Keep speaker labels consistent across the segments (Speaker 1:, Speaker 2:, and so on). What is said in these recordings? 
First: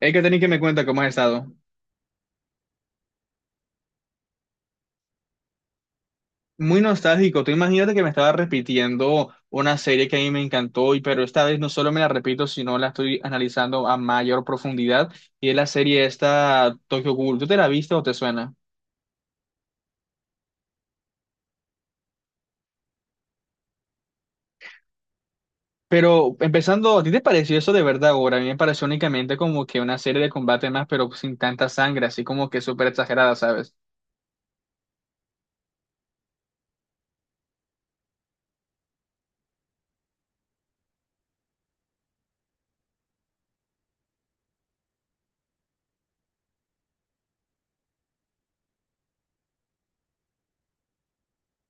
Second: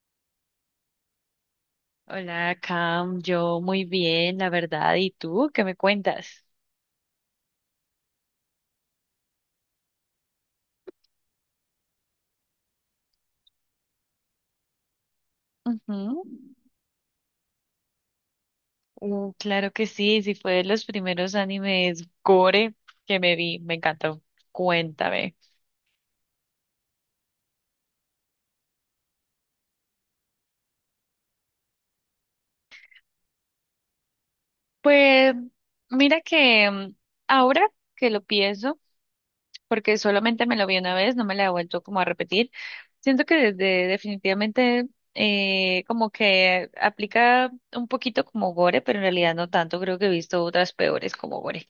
Speaker 1: Hay que tener que me cuenta cómo has estado.
Speaker 2: Hola, Cam. Yo muy bien, la verdad. ¿Y tú qué me cuentas?
Speaker 1: Muy nostálgico. Tú imagínate que me estaba repitiendo una serie que a mí me encantó, y pero esta vez no solo me la repito, sino la estoy analizando a mayor profundidad. Y es la serie
Speaker 2: Ujú.
Speaker 1: esta Tokyo Ghoul. ¿Tú te la viste o te suena?
Speaker 2: Claro que sí, sí fue de los primeros animes gore que me vi. Me encantó. Cuéntame.
Speaker 1: Pero empezando, ¿a ti te pareció eso de verdad ahora? A mí me pareció únicamente como que una serie de combate más, pero sin tanta sangre, así como que súper exagerada, ¿sabes?
Speaker 2: Pues mira que ahora que lo pienso, porque solamente me lo vi una vez, no me la he vuelto como a repetir. Siento que desde definitivamente como que aplica un poquito como gore, pero en realidad no tanto. Creo que he visto otras peores como gore.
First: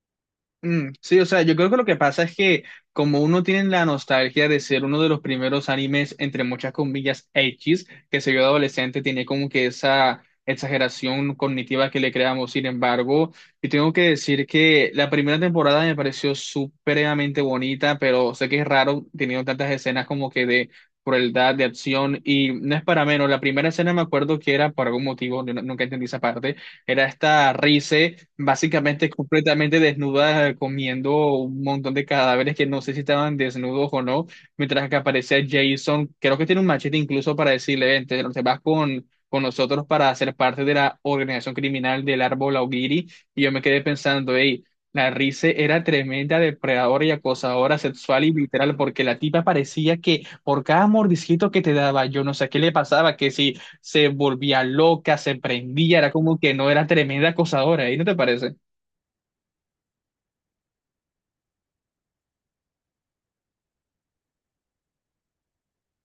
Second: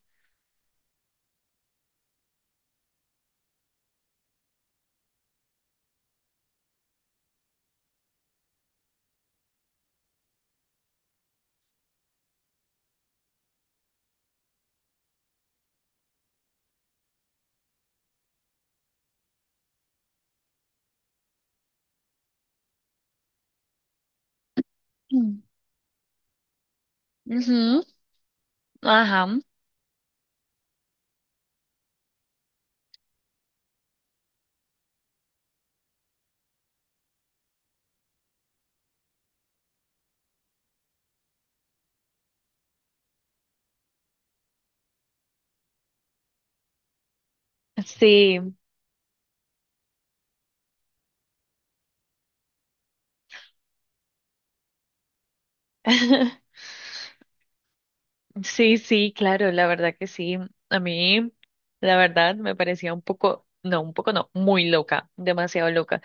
Speaker 1: Mm, sí, o sea, yo creo que lo que pasa es que como uno tiene la nostalgia de ser uno de los primeros animes, entre muchas comillas, X, que se vio adolescente, tiene como que esa exageración cognitiva que le creamos. Sin embargo, y tengo que decir que la primera temporada me pareció supremamente bonita, pero sé que es raro teniendo tantas escenas como que de crueldad, de acción, y no es para menos. La primera escena me acuerdo que era, por algún motivo, yo no- nunca entendí esa parte, era esta
Speaker 2: Ujú.
Speaker 1: risa básicamente
Speaker 2: Ajá.
Speaker 1: completamente desnuda comiendo un montón de cadáveres que no sé si estaban desnudos o no, mientras que aparece Jason, creo que tiene un machete incluso para decirle, "Ven, te vas con nosotros para ser parte de la organización criminal del árbol Augiri, y yo me quedé pensando, hey, la Rize era tremenda depredadora y acosadora sexual y
Speaker 2: Sí.
Speaker 1: literal, porque la tipa parecía que por cada mordisquito que te daba, yo no sé qué le pasaba, que si se volvía loca, se prendía, era como que no era tremenda acosadora, ¿y no te parece?
Speaker 2: Sí, sí, claro, la verdad que sí. A mí, la verdad, me parecía un poco no, muy loca, demasiado loca.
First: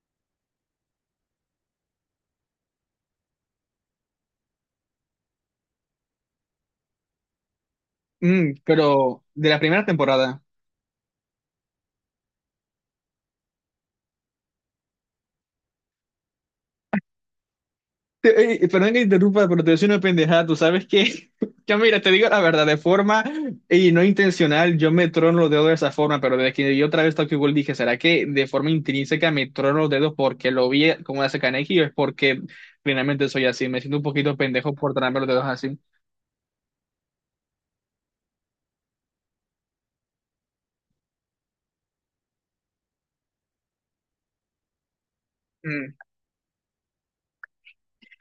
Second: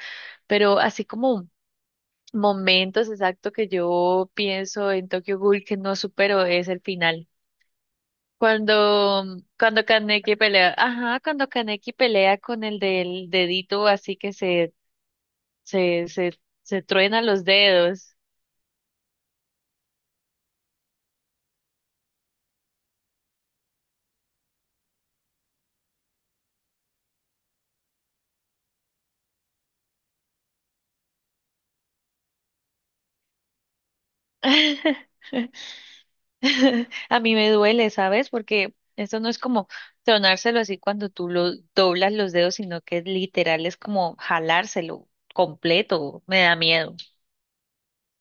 Speaker 2: Pero así como momentos exactos que yo pienso en Tokyo Ghoul que no supero es el final.
Speaker 1: Mm, pero
Speaker 2: Cuando,
Speaker 1: de la primera
Speaker 2: cuando Kaneki
Speaker 1: temporada.
Speaker 2: pelea, ajá, cuando Kaneki pelea con el del dedito así que se truena los dedos.
Speaker 1: Perdón que interrumpa, pero te decía una pendejada, tú sabes que, yo mira, te digo la verdad, de forma y no intencional, yo me trono los dedos de esa forma, pero desde que yo otra vez Tokyo Ghoul dije, ¿será que de forma intrínseca me trono los dedos porque lo vi como hace Kaneki o es porque plenamente soy así? Me siento un poquito pendejo por tronarme los dedos así.
Speaker 2: A mí me duele, ¿sabes? Porque esto no es como tronárselo así cuando tú lo doblas los dedos, sino que literal es como jalárselo completo. Me da miedo.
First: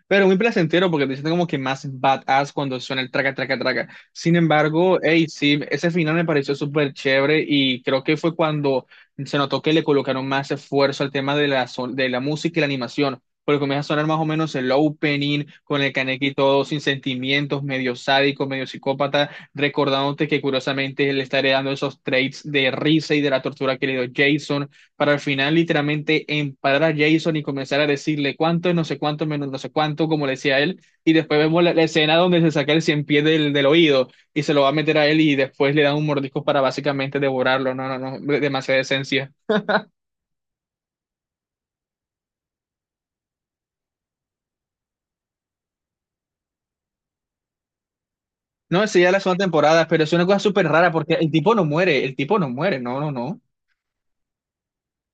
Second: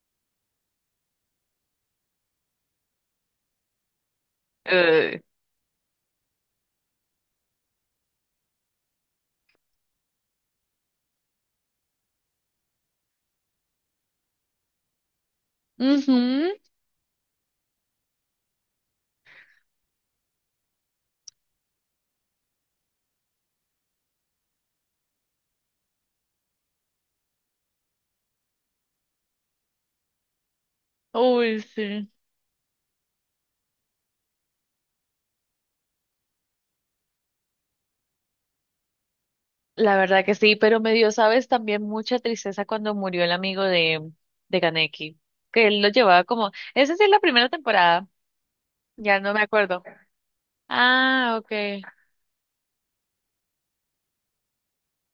Speaker 1: Pero muy placentero porque te sientes como que más badass cuando suena el traca, traca, traca. Sin embargo,
Speaker 2: Eh,
Speaker 1: hey, sí, ese final me pareció súper chévere y creo que fue cuando se notó que le colocaron más esfuerzo al tema de de la música y la animación. Porque comienza a sonar más o menos el opening con el
Speaker 2: Ujú.
Speaker 1: Kaneki todo sin sentimientos, medio sádico, medio psicópata, recordándote que curiosamente le estaré dando esos traits de risa y de la tortura que le dio Jason para al final literalmente emparar a Jason y comenzar a decirle cuánto, es no sé cuánto, menos no sé cuánto, como le decía él, y después
Speaker 2: Uy,
Speaker 1: vemos la
Speaker 2: sí.
Speaker 1: escena donde se saca el cien pies del oído y se lo va a meter a él y después le dan un mordisco para básicamente devorarlo, no, no, no, demasiada esencia.
Speaker 2: La verdad que sí, pero me dio, ¿sabes? También mucha tristeza cuando murió el amigo de Kaneki, que él lo llevaba como, esa sí es la primera temporada,
Speaker 1: No, esa ya es la
Speaker 2: ya no me
Speaker 1: segunda
Speaker 2: acuerdo.
Speaker 1: temporada, pero es una cosa súper rara porque el
Speaker 2: Ah, ok.
Speaker 1: tipo no muere, el tipo no muere, no, no, no.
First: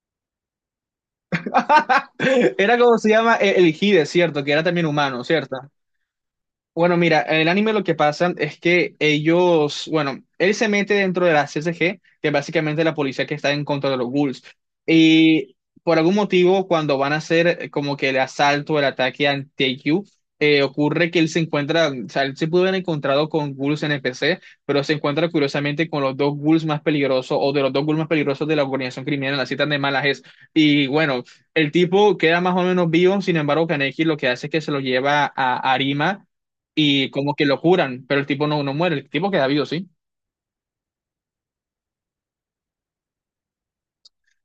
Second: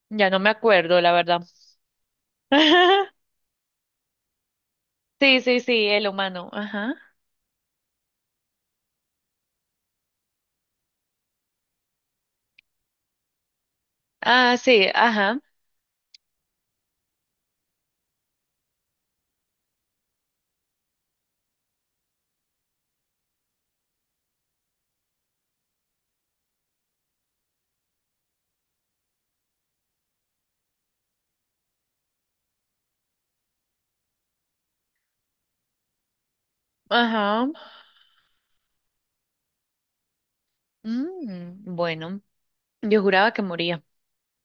Speaker 2: Ya no me acuerdo, la verdad.
Speaker 1: Era como se llama el Hide, ¿cierto? Que era también humano,
Speaker 2: Sí,
Speaker 1: ¿cierto?
Speaker 2: sí, sí, el humano.
Speaker 1: Bueno,
Speaker 2: Ajá.
Speaker 1: mira, en el anime lo que pasa es que ellos, bueno, él se mete dentro de la CSG, que es básicamente la policía que está en contra de los ghouls.
Speaker 2: Ah, sí, ajá,
Speaker 1: Y por algún motivo, cuando van a hacer como que el asalto, el ataque a Taekyu, ocurre que él se encuentra, o sea, él se pudo haber encontrado con ghouls NPC, pero se encuentra curiosamente con los dos ghouls más peligrosos, o de los dos ghouls más peligrosos de la organización criminal, la citan de malas es. Y bueno, el tipo queda más o menos vivo, sin embargo, Kaneki lo que hace es que se lo lleva a Arima y como que
Speaker 2: ajá.
Speaker 1: lo curan, pero el tipo no, no muere, el tipo queda vivo, ¿sí?
Speaker 2: Mm, bueno, yo juraba que moría.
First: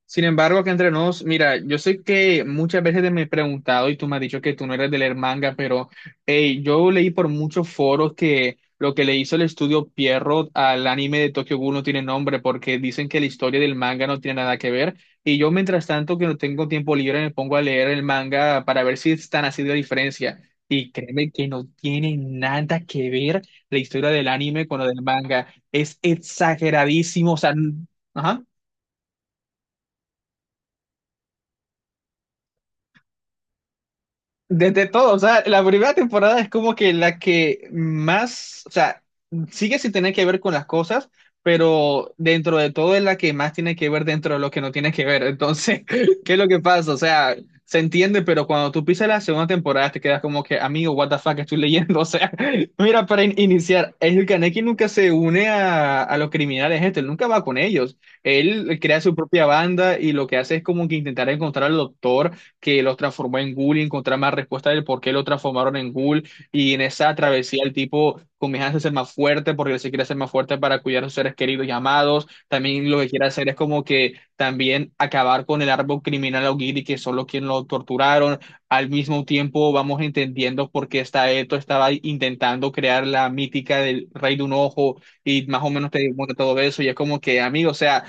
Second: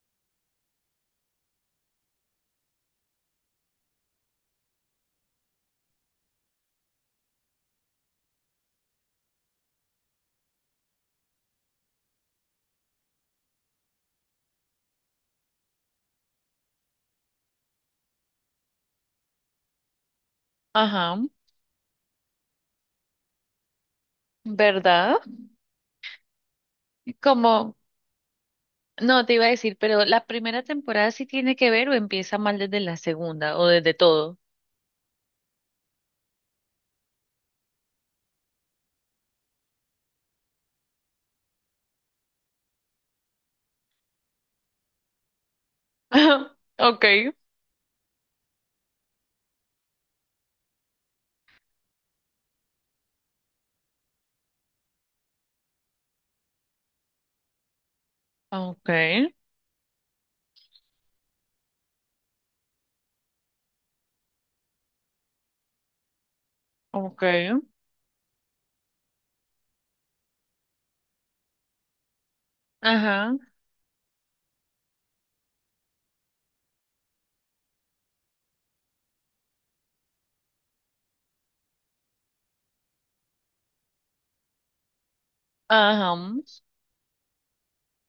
Speaker 1: Sin embargo, acá entre nos, mira, yo sé que muchas veces te me he preguntado y tú me has dicho que tú no eres de leer manga, pero hey, yo leí por muchos foros que lo que le hizo el estudio Pierrot al anime de Tokyo Ghoul no tiene nombre porque dicen que la historia del manga no tiene nada que ver. Y yo, mientras tanto, que no tengo tiempo libre, me pongo a leer el manga para ver si es tan así de la diferencia. Y
Speaker 2: Ajá,
Speaker 1: créeme que no tiene nada que ver la historia del anime con la del
Speaker 2: ¿verdad?
Speaker 1: manga. Es exageradísimo, o sea,
Speaker 2: Como,
Speaker 1: n- ajá.
Speaker 2: no te iba a decir, pero la primera temporada sí tiene que ver o empieza mal desde la segunda o desde todo.
Speaker 1: Desde todo, o sea, la primera temporada es como que la que más, o sea, sigue sin tener que ver con las cosas, pero dentro de todo es la que más tiene que ver dentro de lo que no tiene que ver. Entonces, ¿qué es lo que pasa? O
Speaker 2: Okay,
Speaker 1: sea, se entiende, pero cuando tú pisas la segunda temporada te quedas como que, amigo, what the fuck estoy leyendo. O sea, mira, para iniciar, el Kaneki nunca se une a los criminales, este, él nunca va con ellos. Él crea su
Speaker 2: okay,
Speaker 1: propia banda y lo que hace es como que intentar encontrar al doctor que los transformó en ghoul y encontrar más respuestas del por qué lo transformaron en ghoul. Y en esa
Speaker 2: okay.
Speaker 1: travesía el tipo comienza a ser más fuerte porque él se quiere hacer más fuerte para cuidar a sus seres queridos y amados. También lo que quiere
Speaker 2: Ajá,
Speaker 1: hacer es como que también acabar con el árbol criminal Augiri, que son los quienes lo torturaron. Al mismo tiempo vamos entendiendo por qué está esto, estaba intentando crear la mítica del rey de un ojo y más o menos te
Speaker 2: ajá.
Speaker 1: muestra todo eso y es como que, amigo, o sea,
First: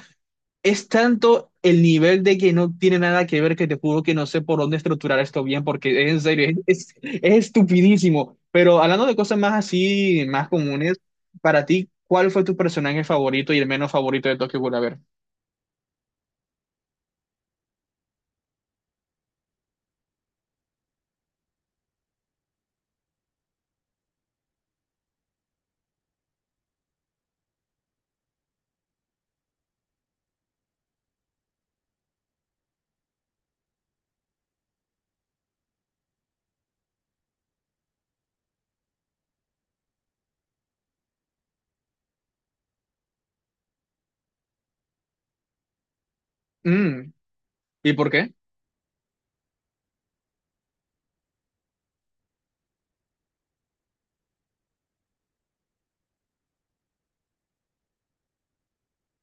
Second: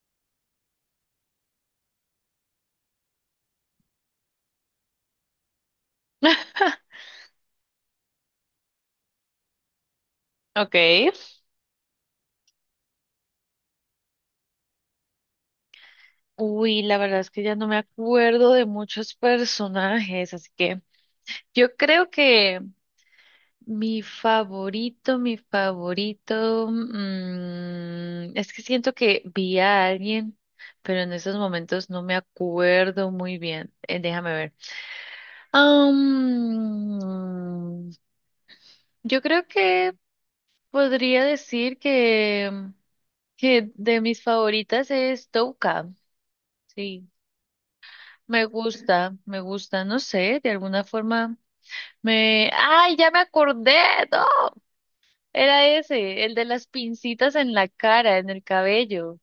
Speaker 1: es tanto el nivel de que no tiene nada que ver que te juro que no sé por dónde estructurar esto bien, porque en serio, es estupidísimo. Pero hablando de cosas más así, más comunes,
Speaker 2: Okay.
Speaker 1: para ti, ¿cuál fue tu personaje favorito y el menos favorito de Tokyo Ghoul? A ver.
Speaker 2: Uy, la verdad es que ya no me acuerdo de muchos personajes, así que yo creo que mi favorito, mi favorito, es que siento que vi a alguien, pero en estos momentos no me acuerdo muy bien. Déjame ver. Am, yo creo que podría decir que de mis favoritas es Touka. Sí,
Speaker 1: Mm, ¿y por qué?
Speaker 2: me gusta, no sé, de alguna forma me... ¡Ay, ya me acordé! ¡No! Era ese, el de las pincitas en la cara, en el cabello.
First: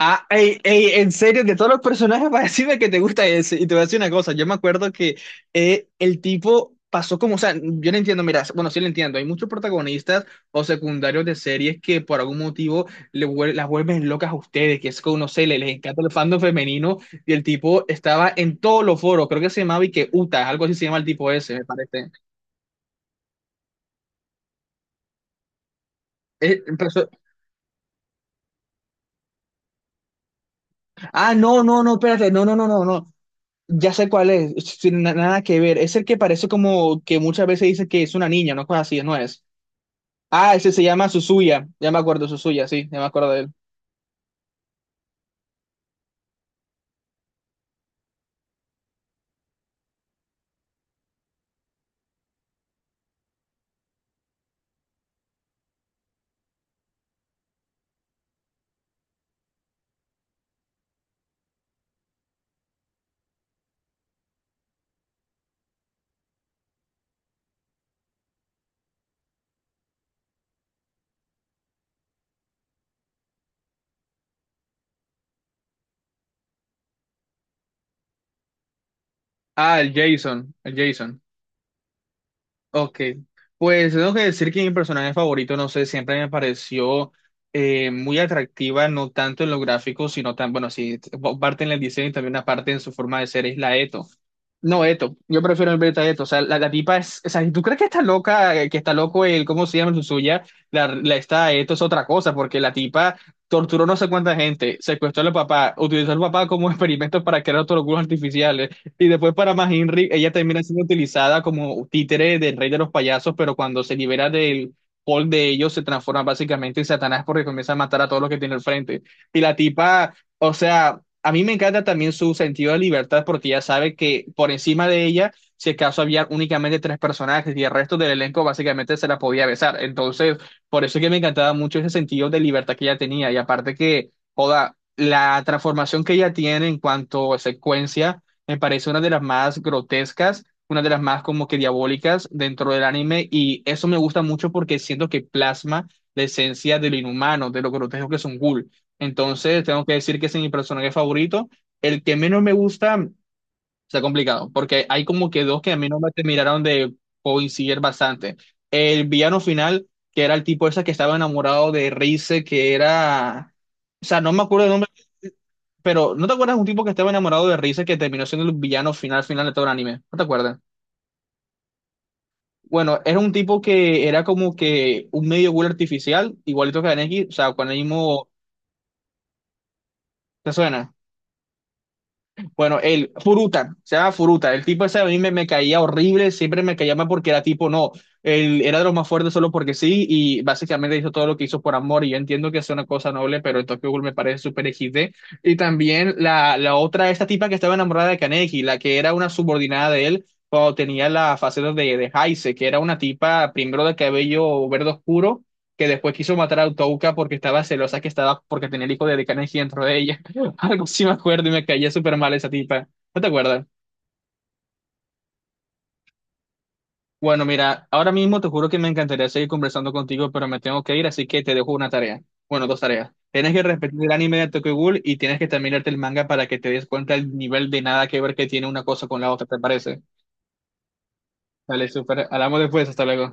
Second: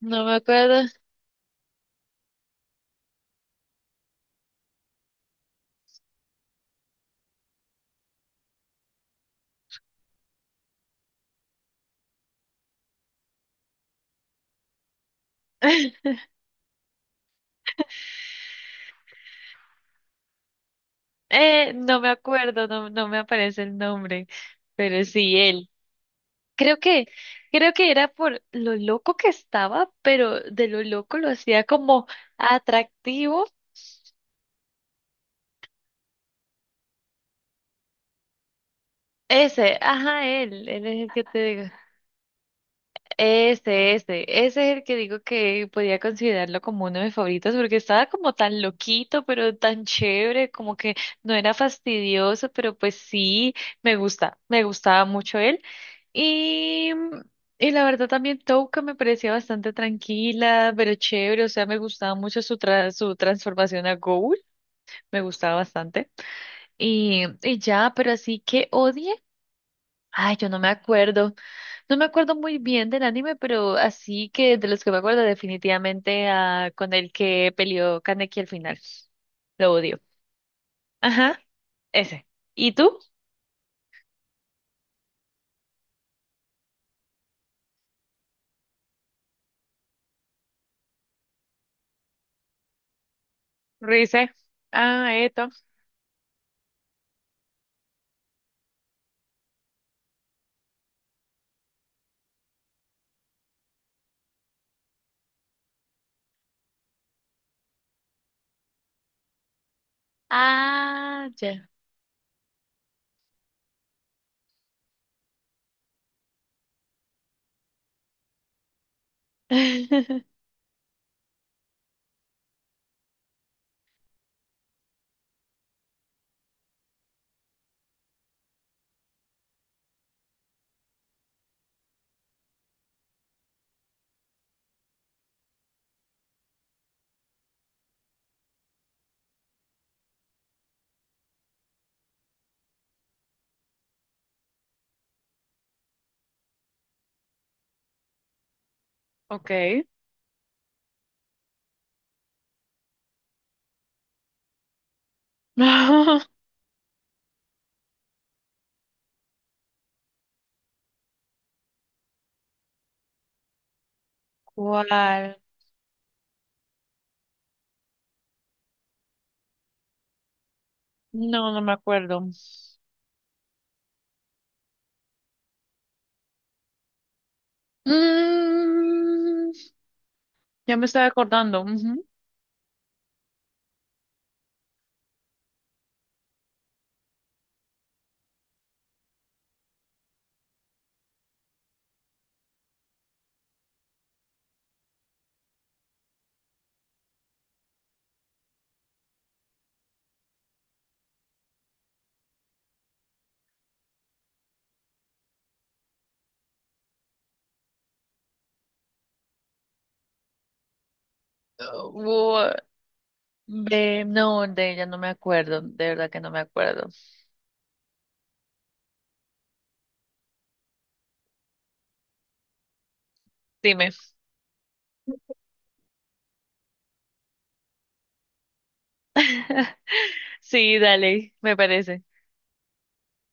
Speaker 2: No me
Speaker 1: ey,
Speaker 2: acuerdo.
Speaker 1: ey, en serio, de todos los personajes, para decirme que te gusta ese. Y te voy a decir una cosa, yo me acuerdo que el tipo pasó como, o sea, yo no entiendo, mira, bueno, sí lo entiendo, hay muchos protagonistas o secundarios de series que por algún motivo las vuelven locas a ustedes, que es como, no sé, les, encanta el fandom femenino y el tipo estaba en todos los foros, creo que se llamaba y que Uta, algo así se llama el tipo ese, me
Speaker 2: No me
Speaker 1: parece.
Speaker 2: acuerdo, no, no me aparece el nombre, pero sí él.
Speaker 1: Eh,
Speaker 2: Creo que,
Speaker 1: empezó-
Speaker 2: creo que era por lo loco que estaba, pero de lo loco lo
Speaker 1: ah, no,
Speaker 2: hacía
Speaker 1: no, no,
Speaker 2: como
Speaker 1: espérate, no, no, no, no, no.
Speaker 2: atractivo.
Speaker 1: Ya sé cuál es, sin nada que ver. Es el que parece como que muchas veces dice que es una niña, no cosas así, no es.
Speaker 2: Ese, ajá,
Speaker 1: Ah,
Speaker 2: él,
Speaker 1: ese se
Speaker 2: él es
Speaker 1: llama
Speaker 2: el que te digo.
Speaker 1: Suzuya. Ya me acuerdo, Suzuya, sí, ya me acuerdo de él.
Speaker 2: Este, ese es el que digo que podía considerarlo como uno de mis favoritos porque estaba como tan loquito, pero tan chévere, como que no era fastidioso, pero pues sí, me gusta, me gustaba mucho él. Y, y la verdad también Touka me parecía bastante tranquila, pero chévere, o sea, me gustaba mucho su, tra- su transformación a Ghoul, me gustaba bastante. Y ya, pero así que odie, ay, yo no me acuerdo. No me acuerdo muy bien del anime, pero así que de los que me acuerdo definitivamente ah, con el que peleó Kaneki al final. Lo
Speaker 1: Ah, el
Speaker 2: odio.
Speaker 1: Jason, el Jason.
Speaker 2: Ajá, ese. ¿Y tú?
Speaker 1: Ok. Pues tengo que decir que mi personaje favorito, no sé, siempre me pareció muy atractiva, no tanto en lo gráfico, sino tan, bueno, sí, parte en el diseño y también una parte en su forma de ser, es la Eto.
Speaker 2: Rize.
Speaker 1: No,
Speaker 2: Ah,
Speaker 1: Eto. Yo
Speaker 2: esto.
Speaker 1: prefiero el a Eto. O sea, la tipa es. O sea, si tú crees que está loca, que está loco el, ¿cómo se llama el suya? La está Eto es otra cosa, porque la tipa torturó no sé cuánta gente, secuestró al papá, utilizó al papá como experimento para crear otros culos artificiales. Y después, para más Henry, ella termina siendo
Speaker 2: Ah,
Speaker 1: utilizada
Speaker 2: ya.
Speaker 1: como títere del rey de los payasos, pero cuando se libera del hall de ellos, se transforma básicamente en Satanás porque comienza a matar a todos los que tiene al frente. Y la tipa. O sea, a mí me encanta también su sentido de libertad porque ya sabe que por encima de ella, si acaso había únicamente tres personajes y el resto del elenco básicamente se la podía besar. Entonces, por eso es que me encantaba mucho ese sentido de libertad que ella tenía. Y aparte que, joda, la transformación que ella tiene en cuanto a secuencia me parece una de las más grotescas, una de las más como que diabólicas dentro del anime. Y eso me gusta mucho porque siento que plasma la esencia de lo inhumano, de lo grotesco que son Ghoul.
Speaker 2: Ok.
Speaker 1: Entonces, tengo que decir que ese es mi personaje favorito. El que menos me gusta está complicado, porque hay como que dos que a mí no me
Speaker 2: No,
Speaker 1: terminaron de coincidir bastante. El villano final, que era el tipo ese que estaba enamorado de Rize, que era... O sea, no me acuerdo el nombre,
Speaker 2: ¿cuál?
Speaker 1: pero ¿no te acuerdas de un tipo que estaba enamorado de Rize que terminó siendo el villano final final de todo el anime? ¿No te acuerdas?
Speaker 2: No, no me acuerdo.
Speaker 1: Bueno, era un tipo que era como que un medio ghoul artificial, igualito que Kaneki, o sea, con el mismo...
Speaker 2: Mm,
Speaker 1: ¿Te
Speaker 2: ya me
Speaker 1: suena?
Speaker 2: estaba acordando. Ujú.
Speaker 1: Bueno, él, Furuta, se llama Furuta. El tipo ese a mí me caía horrible, siempre me caía mal porque era tipo, no, él era de los más fuertes solo porque sí y básicamente hizo todo lo que hizo por amor y yo entiendo que es una cosa noble, pero el Tokyo Ghoul me parece súper XD. Y también la otra, esta tipa que estaba enamorada de Kaneki, la que era una subordinada de él cuando tenía la faceta de Heise, que era una tipa primero de cabello verde oscuro que después quiso matar a Utouka porque estaba celosa que estaba porque tenía el hijo de Kaneki dentro de ella. Algo sí me acuerdo y me caía súper mal esa
Speaker 2: Uh,
Speaker 1: tipa. ¿No te acuerdas?
Speaker 2: de, no, de ella no me acuerdo. De verdad que no me acuerdo.
Speaker 1: Bueno, mira, ahora mismo te juro que me encantaría seguir conversando contigo, pero me tengo que ir, así que te dejo una tarea. Bueno, dos tareas. Tienes que
Speaker 2: Dime.
Speaker 1: repetir el anime de Tokyo Ghoul y tienes que también leerte el manga para que te des cuenta el nivel de nada que ver que tiene una cosa con la otra, ¿te parece?
Speaker 2: Sí, dale, me
Speaker 1: Dale,
Speaker 2: parece.
Speaker 1: súper. Hablamos después, hasta luego.